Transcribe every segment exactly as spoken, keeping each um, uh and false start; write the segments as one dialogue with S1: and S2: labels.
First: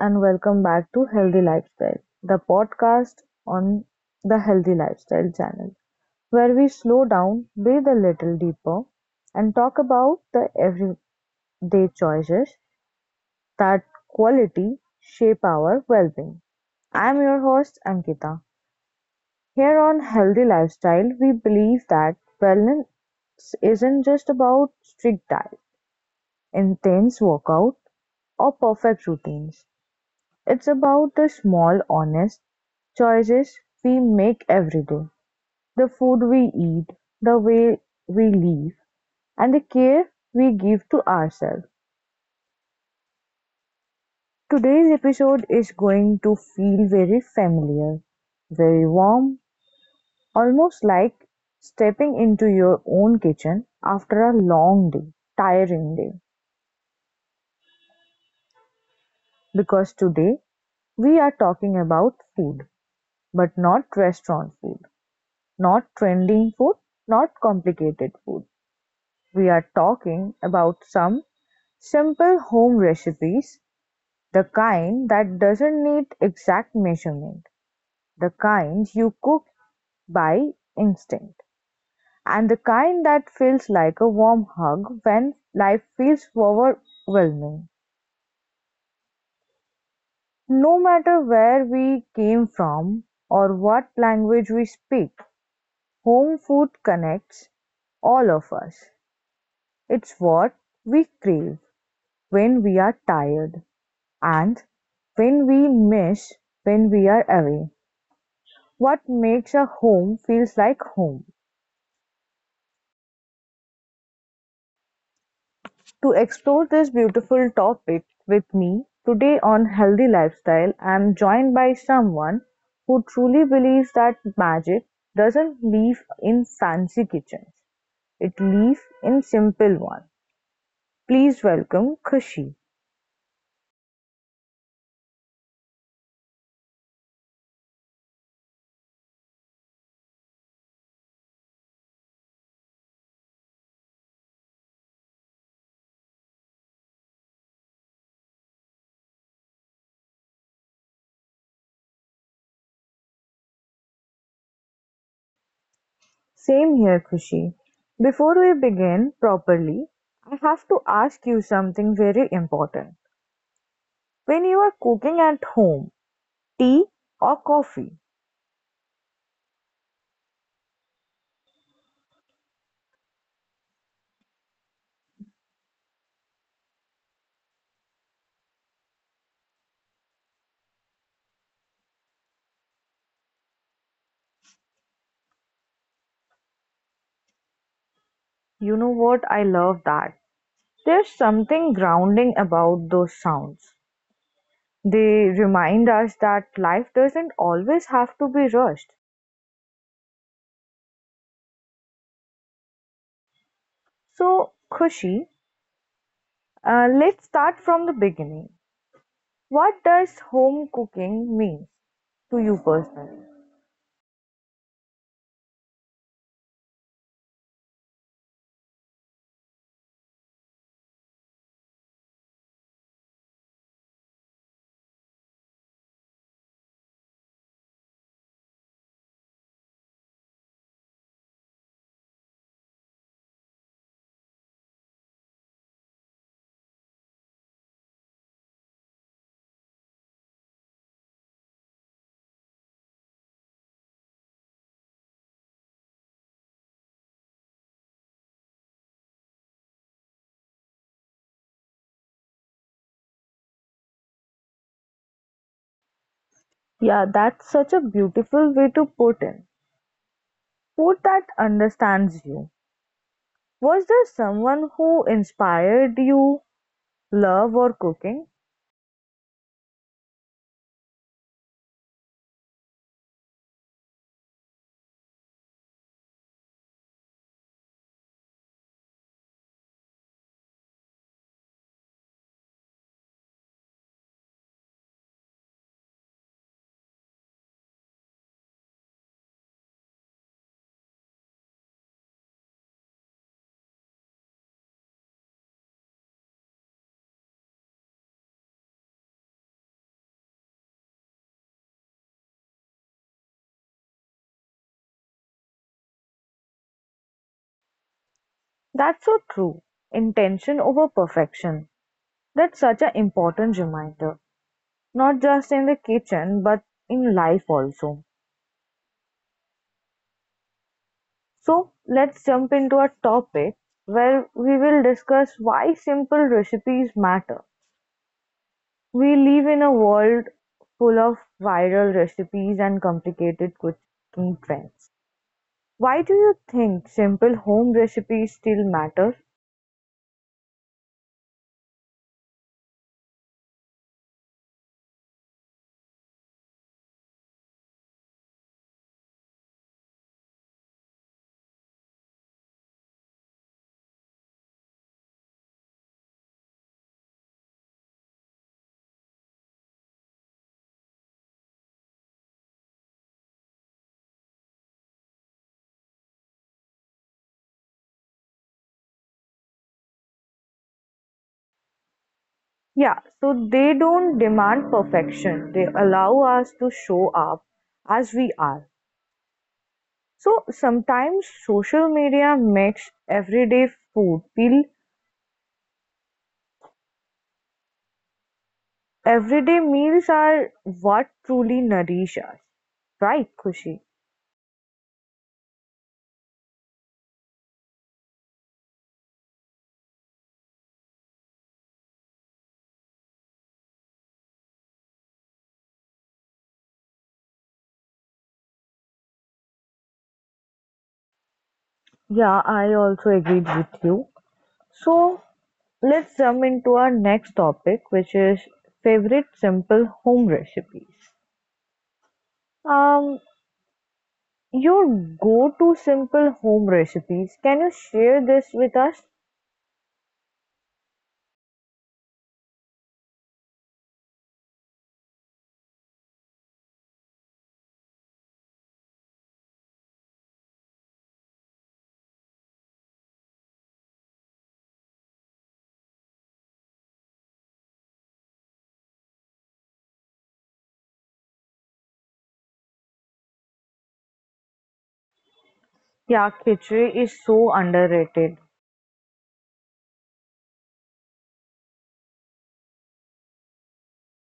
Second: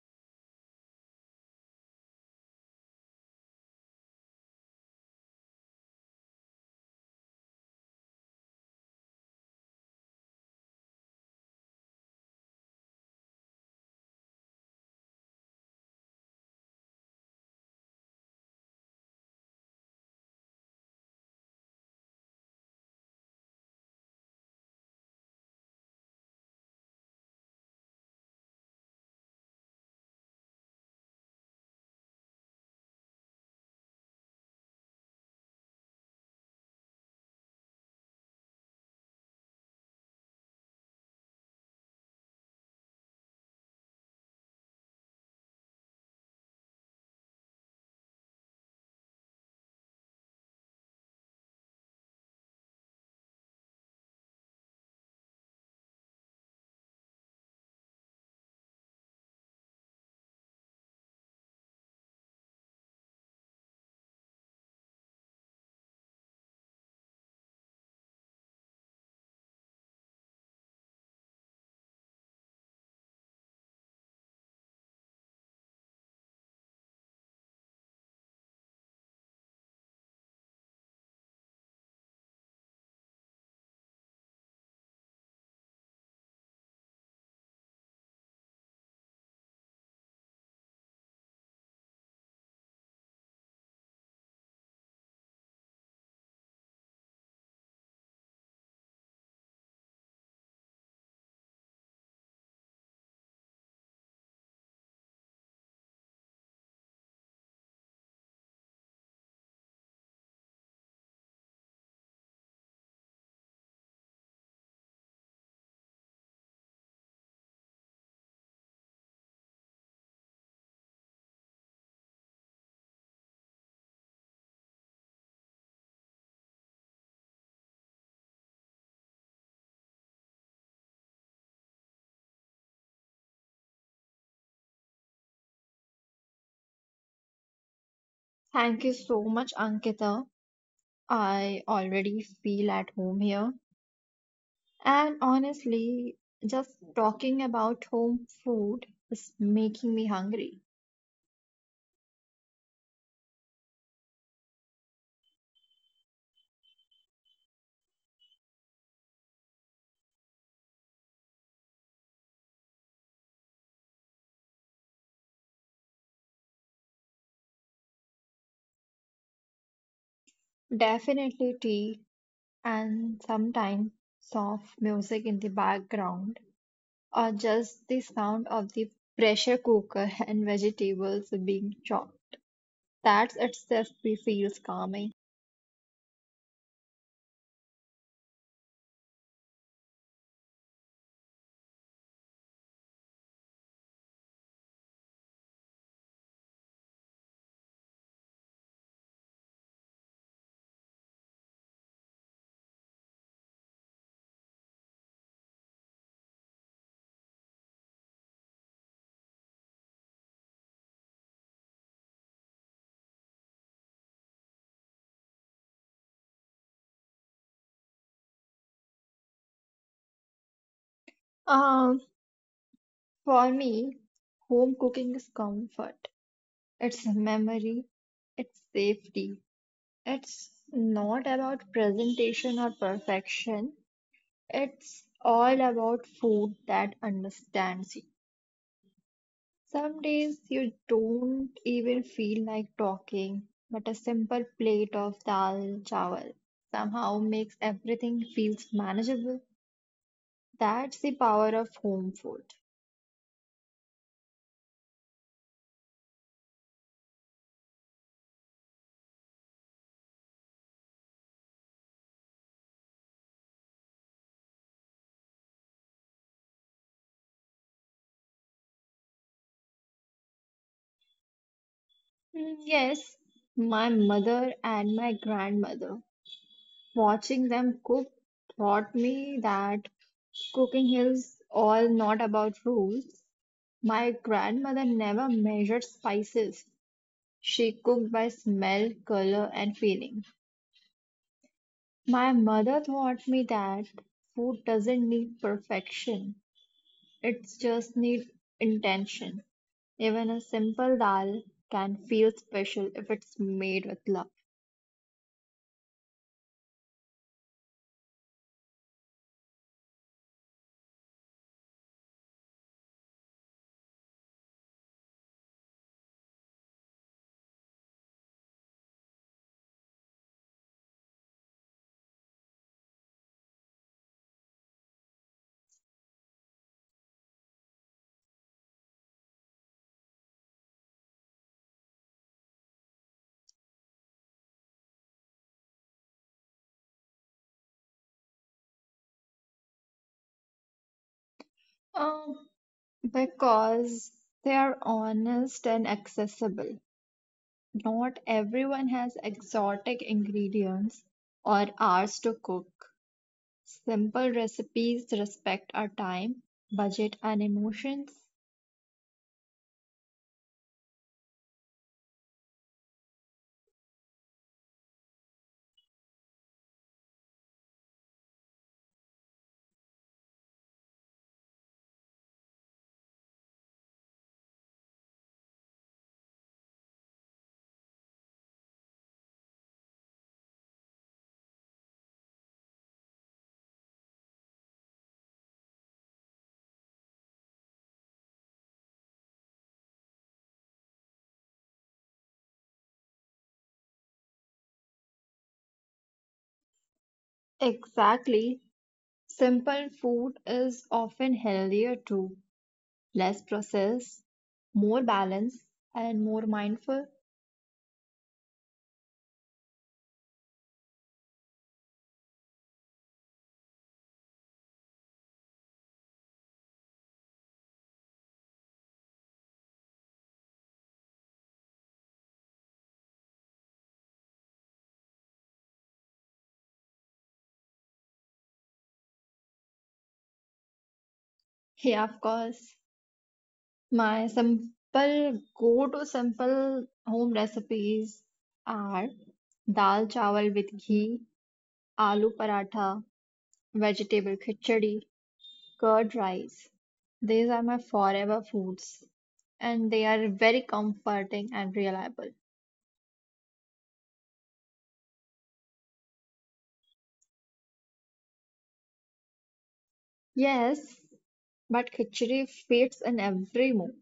S1: and welcome back to Healthy Lifestyle, the podcast on the Healthy Lifestyle channel, where we slow down, breathe a little deeper, and talk about the everyday choices that quality shape our well being. I'm your host, Ankita. Here on Healthy Lifestyle, we believe that wellness isn't just about strict diet, intense workout, or perfect routines. It's about the small, honest choices we make every day, the food we eat, the way we live, and the care we give to ourselves. Today's episode is going to feel very familiar, very warm, almost like stepping into your own kitchen after a long day, tiring day. Because today we are talking about food, but not restaurant food, not trending food, not complicated food. We are talking about some simple home recipes, the kind that doesn't need exact measurement, the kind you cook by instinct, and the kind that feels like a warm hug when life feels overwhelming. No matter where we came from or what language we speak, home food connects all of us. It's what we crave when we are tired, and when we miss when we are away, what makes a home feels like home? To explore this beautiful topic with me today on Healthy Lifestyle, I am joined by someone who truly believes that magic doesn't live in fancy kitchens. It lives in simple ones. Please welcome Khushi.
S2: Thank you so much, Ankita. I already feel at home here. And honestly, just talking about home food is making me hungry.
S1: Same here, Khushi. Before we begin properly, I have to ask you something very important. When you are cooking at home, tea or coffee?
S2: Definitely tea and sometimes soft music in the background, or just the sound of the pressure cooker and vegetables being chopped. That itself feels calming.
S1: You know what? I love that. There's something grounding about those sounds. They remind us that life doesn't always have to be rushed. So, Khushi, uh, let's start from the beginning. What does home cooking mean to you personally?
S2: Um, for me, home cooking is comfort. It's memory, it's safety. It's not about presentation or perfection. It's all about food that understands you. Some days you don't even feel like talking, but a simple plate of dal chawal somehow makes everything feels manageable. That's the power of home food.
S1: Yeah, that's such a beautiful way to put in. Food that understands you. Was there someone who inspired you love or cooking?
S2: Mm, Yes, my mother and my grandmother. Watching them cook taught me that cooking is all not about rules. My grandmother never measured spices. She cooked by smell, color, and feeling. My mother taught me that food doesn't need perfection, it just needs intention. Even a simple dal can feel special if it's made with love.
S1: That's so true. Intention over perfection. That's such an important reminder, not just in the kitchen, but in life also. So, let's jump into a topic where we will discuss why simple recipes matter. We live in a world full of viral recipes and complicated cooking trends. Why do you think simple home recipes still matter?
S2: Um, because they are honest and accessible. Not everyone has exotic ingredients or hours to cook. Simple recipes respect our time, budget, and emotions.
S1: Yeah, so they don't demand perfection. They allow us to show up as we are. So sometimes social media makes everyday food feel everyday meals are what truly nourish us. Right, Kushi?
S2: Exactly. Simple food is often healthier too, less processed, more balanced, and more mindful.
S1: Yeah, I also agreed with you. So let's jump into our next topic, which is favorite simple home recipes. Um, Your go-to simple home recipes. Can you share this with us?
S2: Yeah, of course. My simple go-to simple home recipes are dal chawal with ghee, aloo paratha, vegetable khichdi, curd rice. These are my forever foods and they are very comforting and reliable.
S1: Yeah, khichdi is so underrated.
S2: Yes, but khichdi fits in every mood,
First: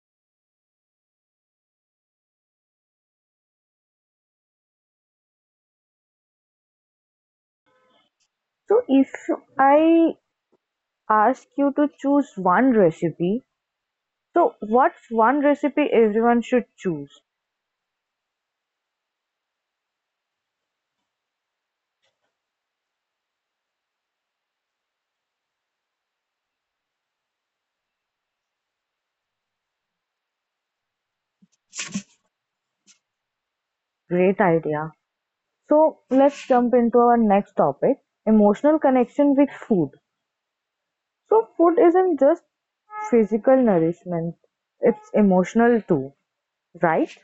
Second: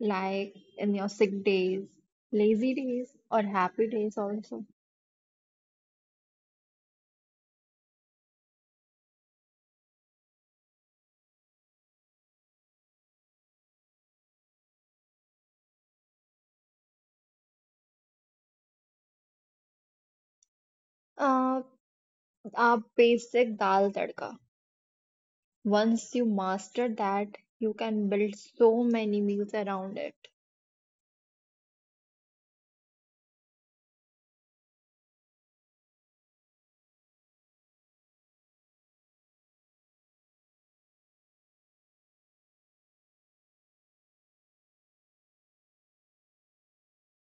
S2: like in your sick days, lazy days, or happy days also.
S1: So if I ask you to choose one recipe, so what's one recipe everyone should choose?
S2: Uh, a basic dal tadka. Once you master that, you can build so many meals around it.
S1: Great idea. So let's jump into our next topic, emotional connection with food. So food isn't just physical nourishment, it's emotional too, right?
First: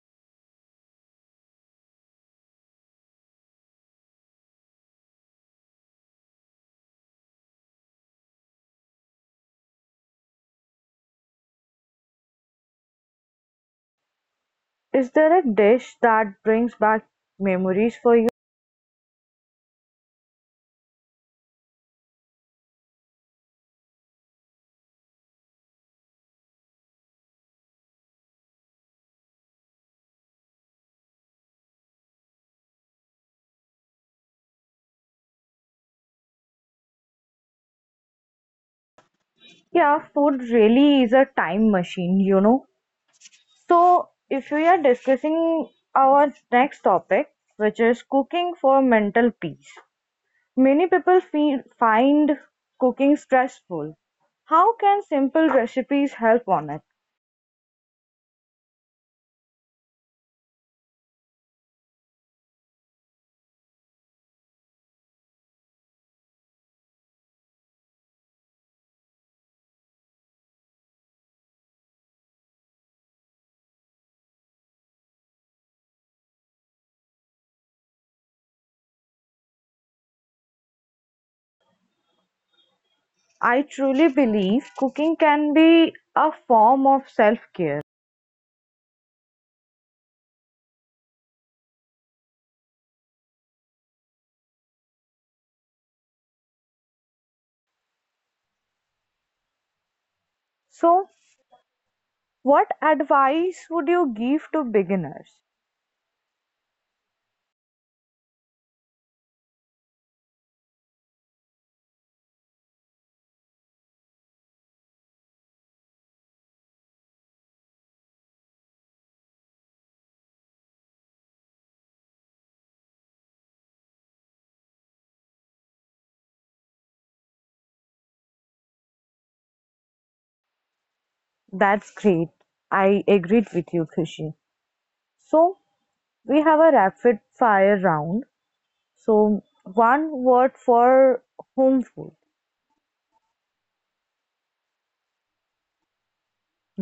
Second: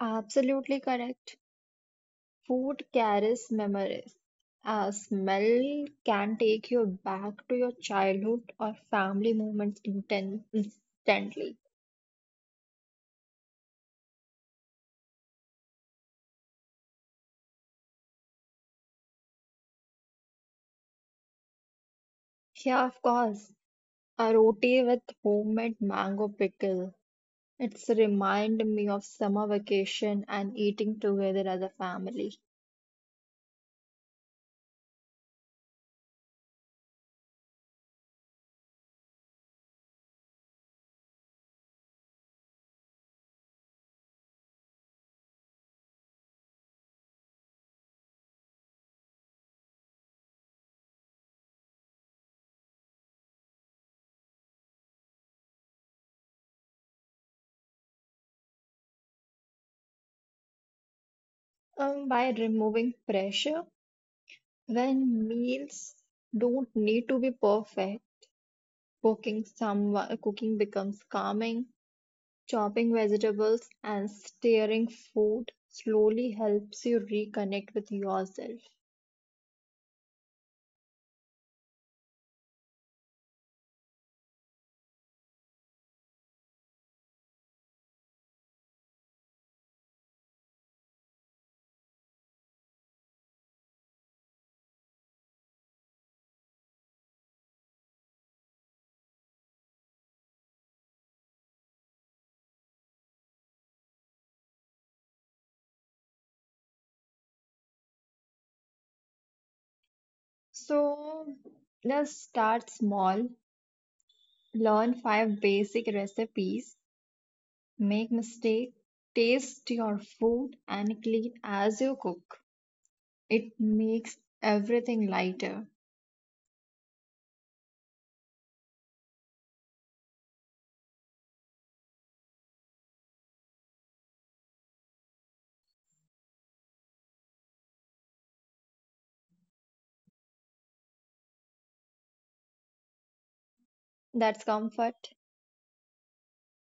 S2: Absolutely correct. Food carries memories. A smell can take you back to your childhood or family moments inten- instantly.
S1: Is there a dish that brings back memories for you?
S2: Yeah, of course. A roti with homemade mango pickle. It's remind me of summer vacation and eating together as a family.
S1: Yeah, food really is a time machine, you know. So, if we are discussing our next topic, which is cooking for mental peace, many people feel, find cooking stressful. How can simple recipes help on it?
S2: Um, by removing pressure, when meals don't need to be perfect, cooking some cooking becomes calming. Chopping vegetables and stirring food slowly helps you reconnect with yourself.
S1: I truly believe cooking can be a form of self care. So, what advice would you give to beginners?
S2: So let's start small. Learn five basic recipes. Make mistakes. Taste your food and clean as you cook. It makes everything lighter.
S1: That's great. I agreed with you, Khushi. So, we have a rapid fire round. So, one word for home food.
S2: That's comfort.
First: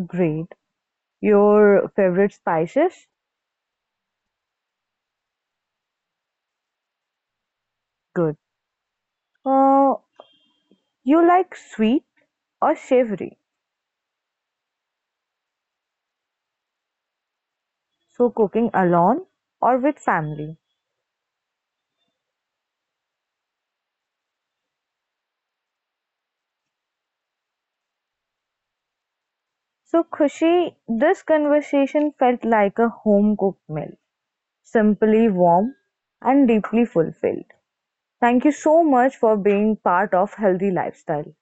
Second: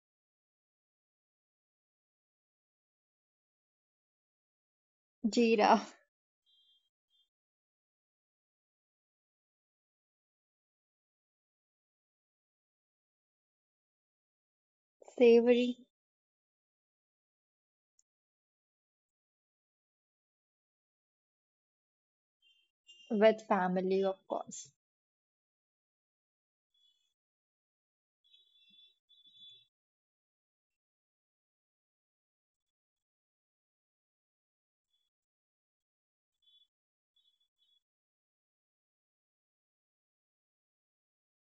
S1: Great. Your favorite spices?
S2: Jeera.
S1: Good. Uh, you like sweet or savory?
S2: Savory.
S1: So, cooking alone or with family?
S2: With family, of course.
S1: So, Khushi, this conversation felt like a home cooked meal, simply warm and deeply fulfilled. Thank you so much for being part of Healthy Lifestyle.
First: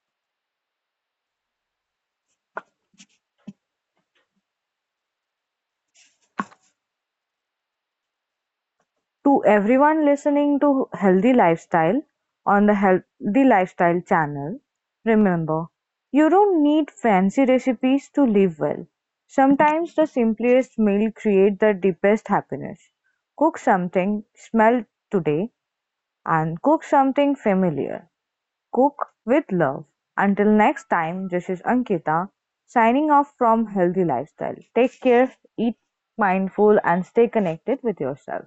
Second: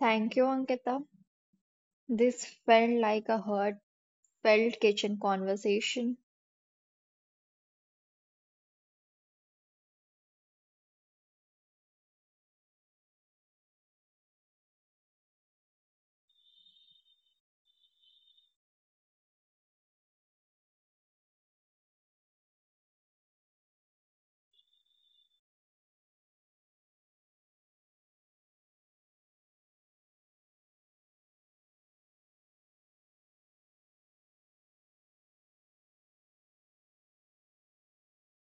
S2: Thank you, Ankita. This felt like a heartfelt kitchen conversation.
S1: To everyone listening to Healthy Lifestyle on the Healthy Lifestyle channel, remember you don't need fancy recipes to live well. Sometimes the simplest meal creates the deepest happiness. Cook something smell today and cook something familiar. Cook with love. Until next time, this is Ankita signing off from Healthy Lifestyle. Take care, eat mindful, and stay connected with yourself.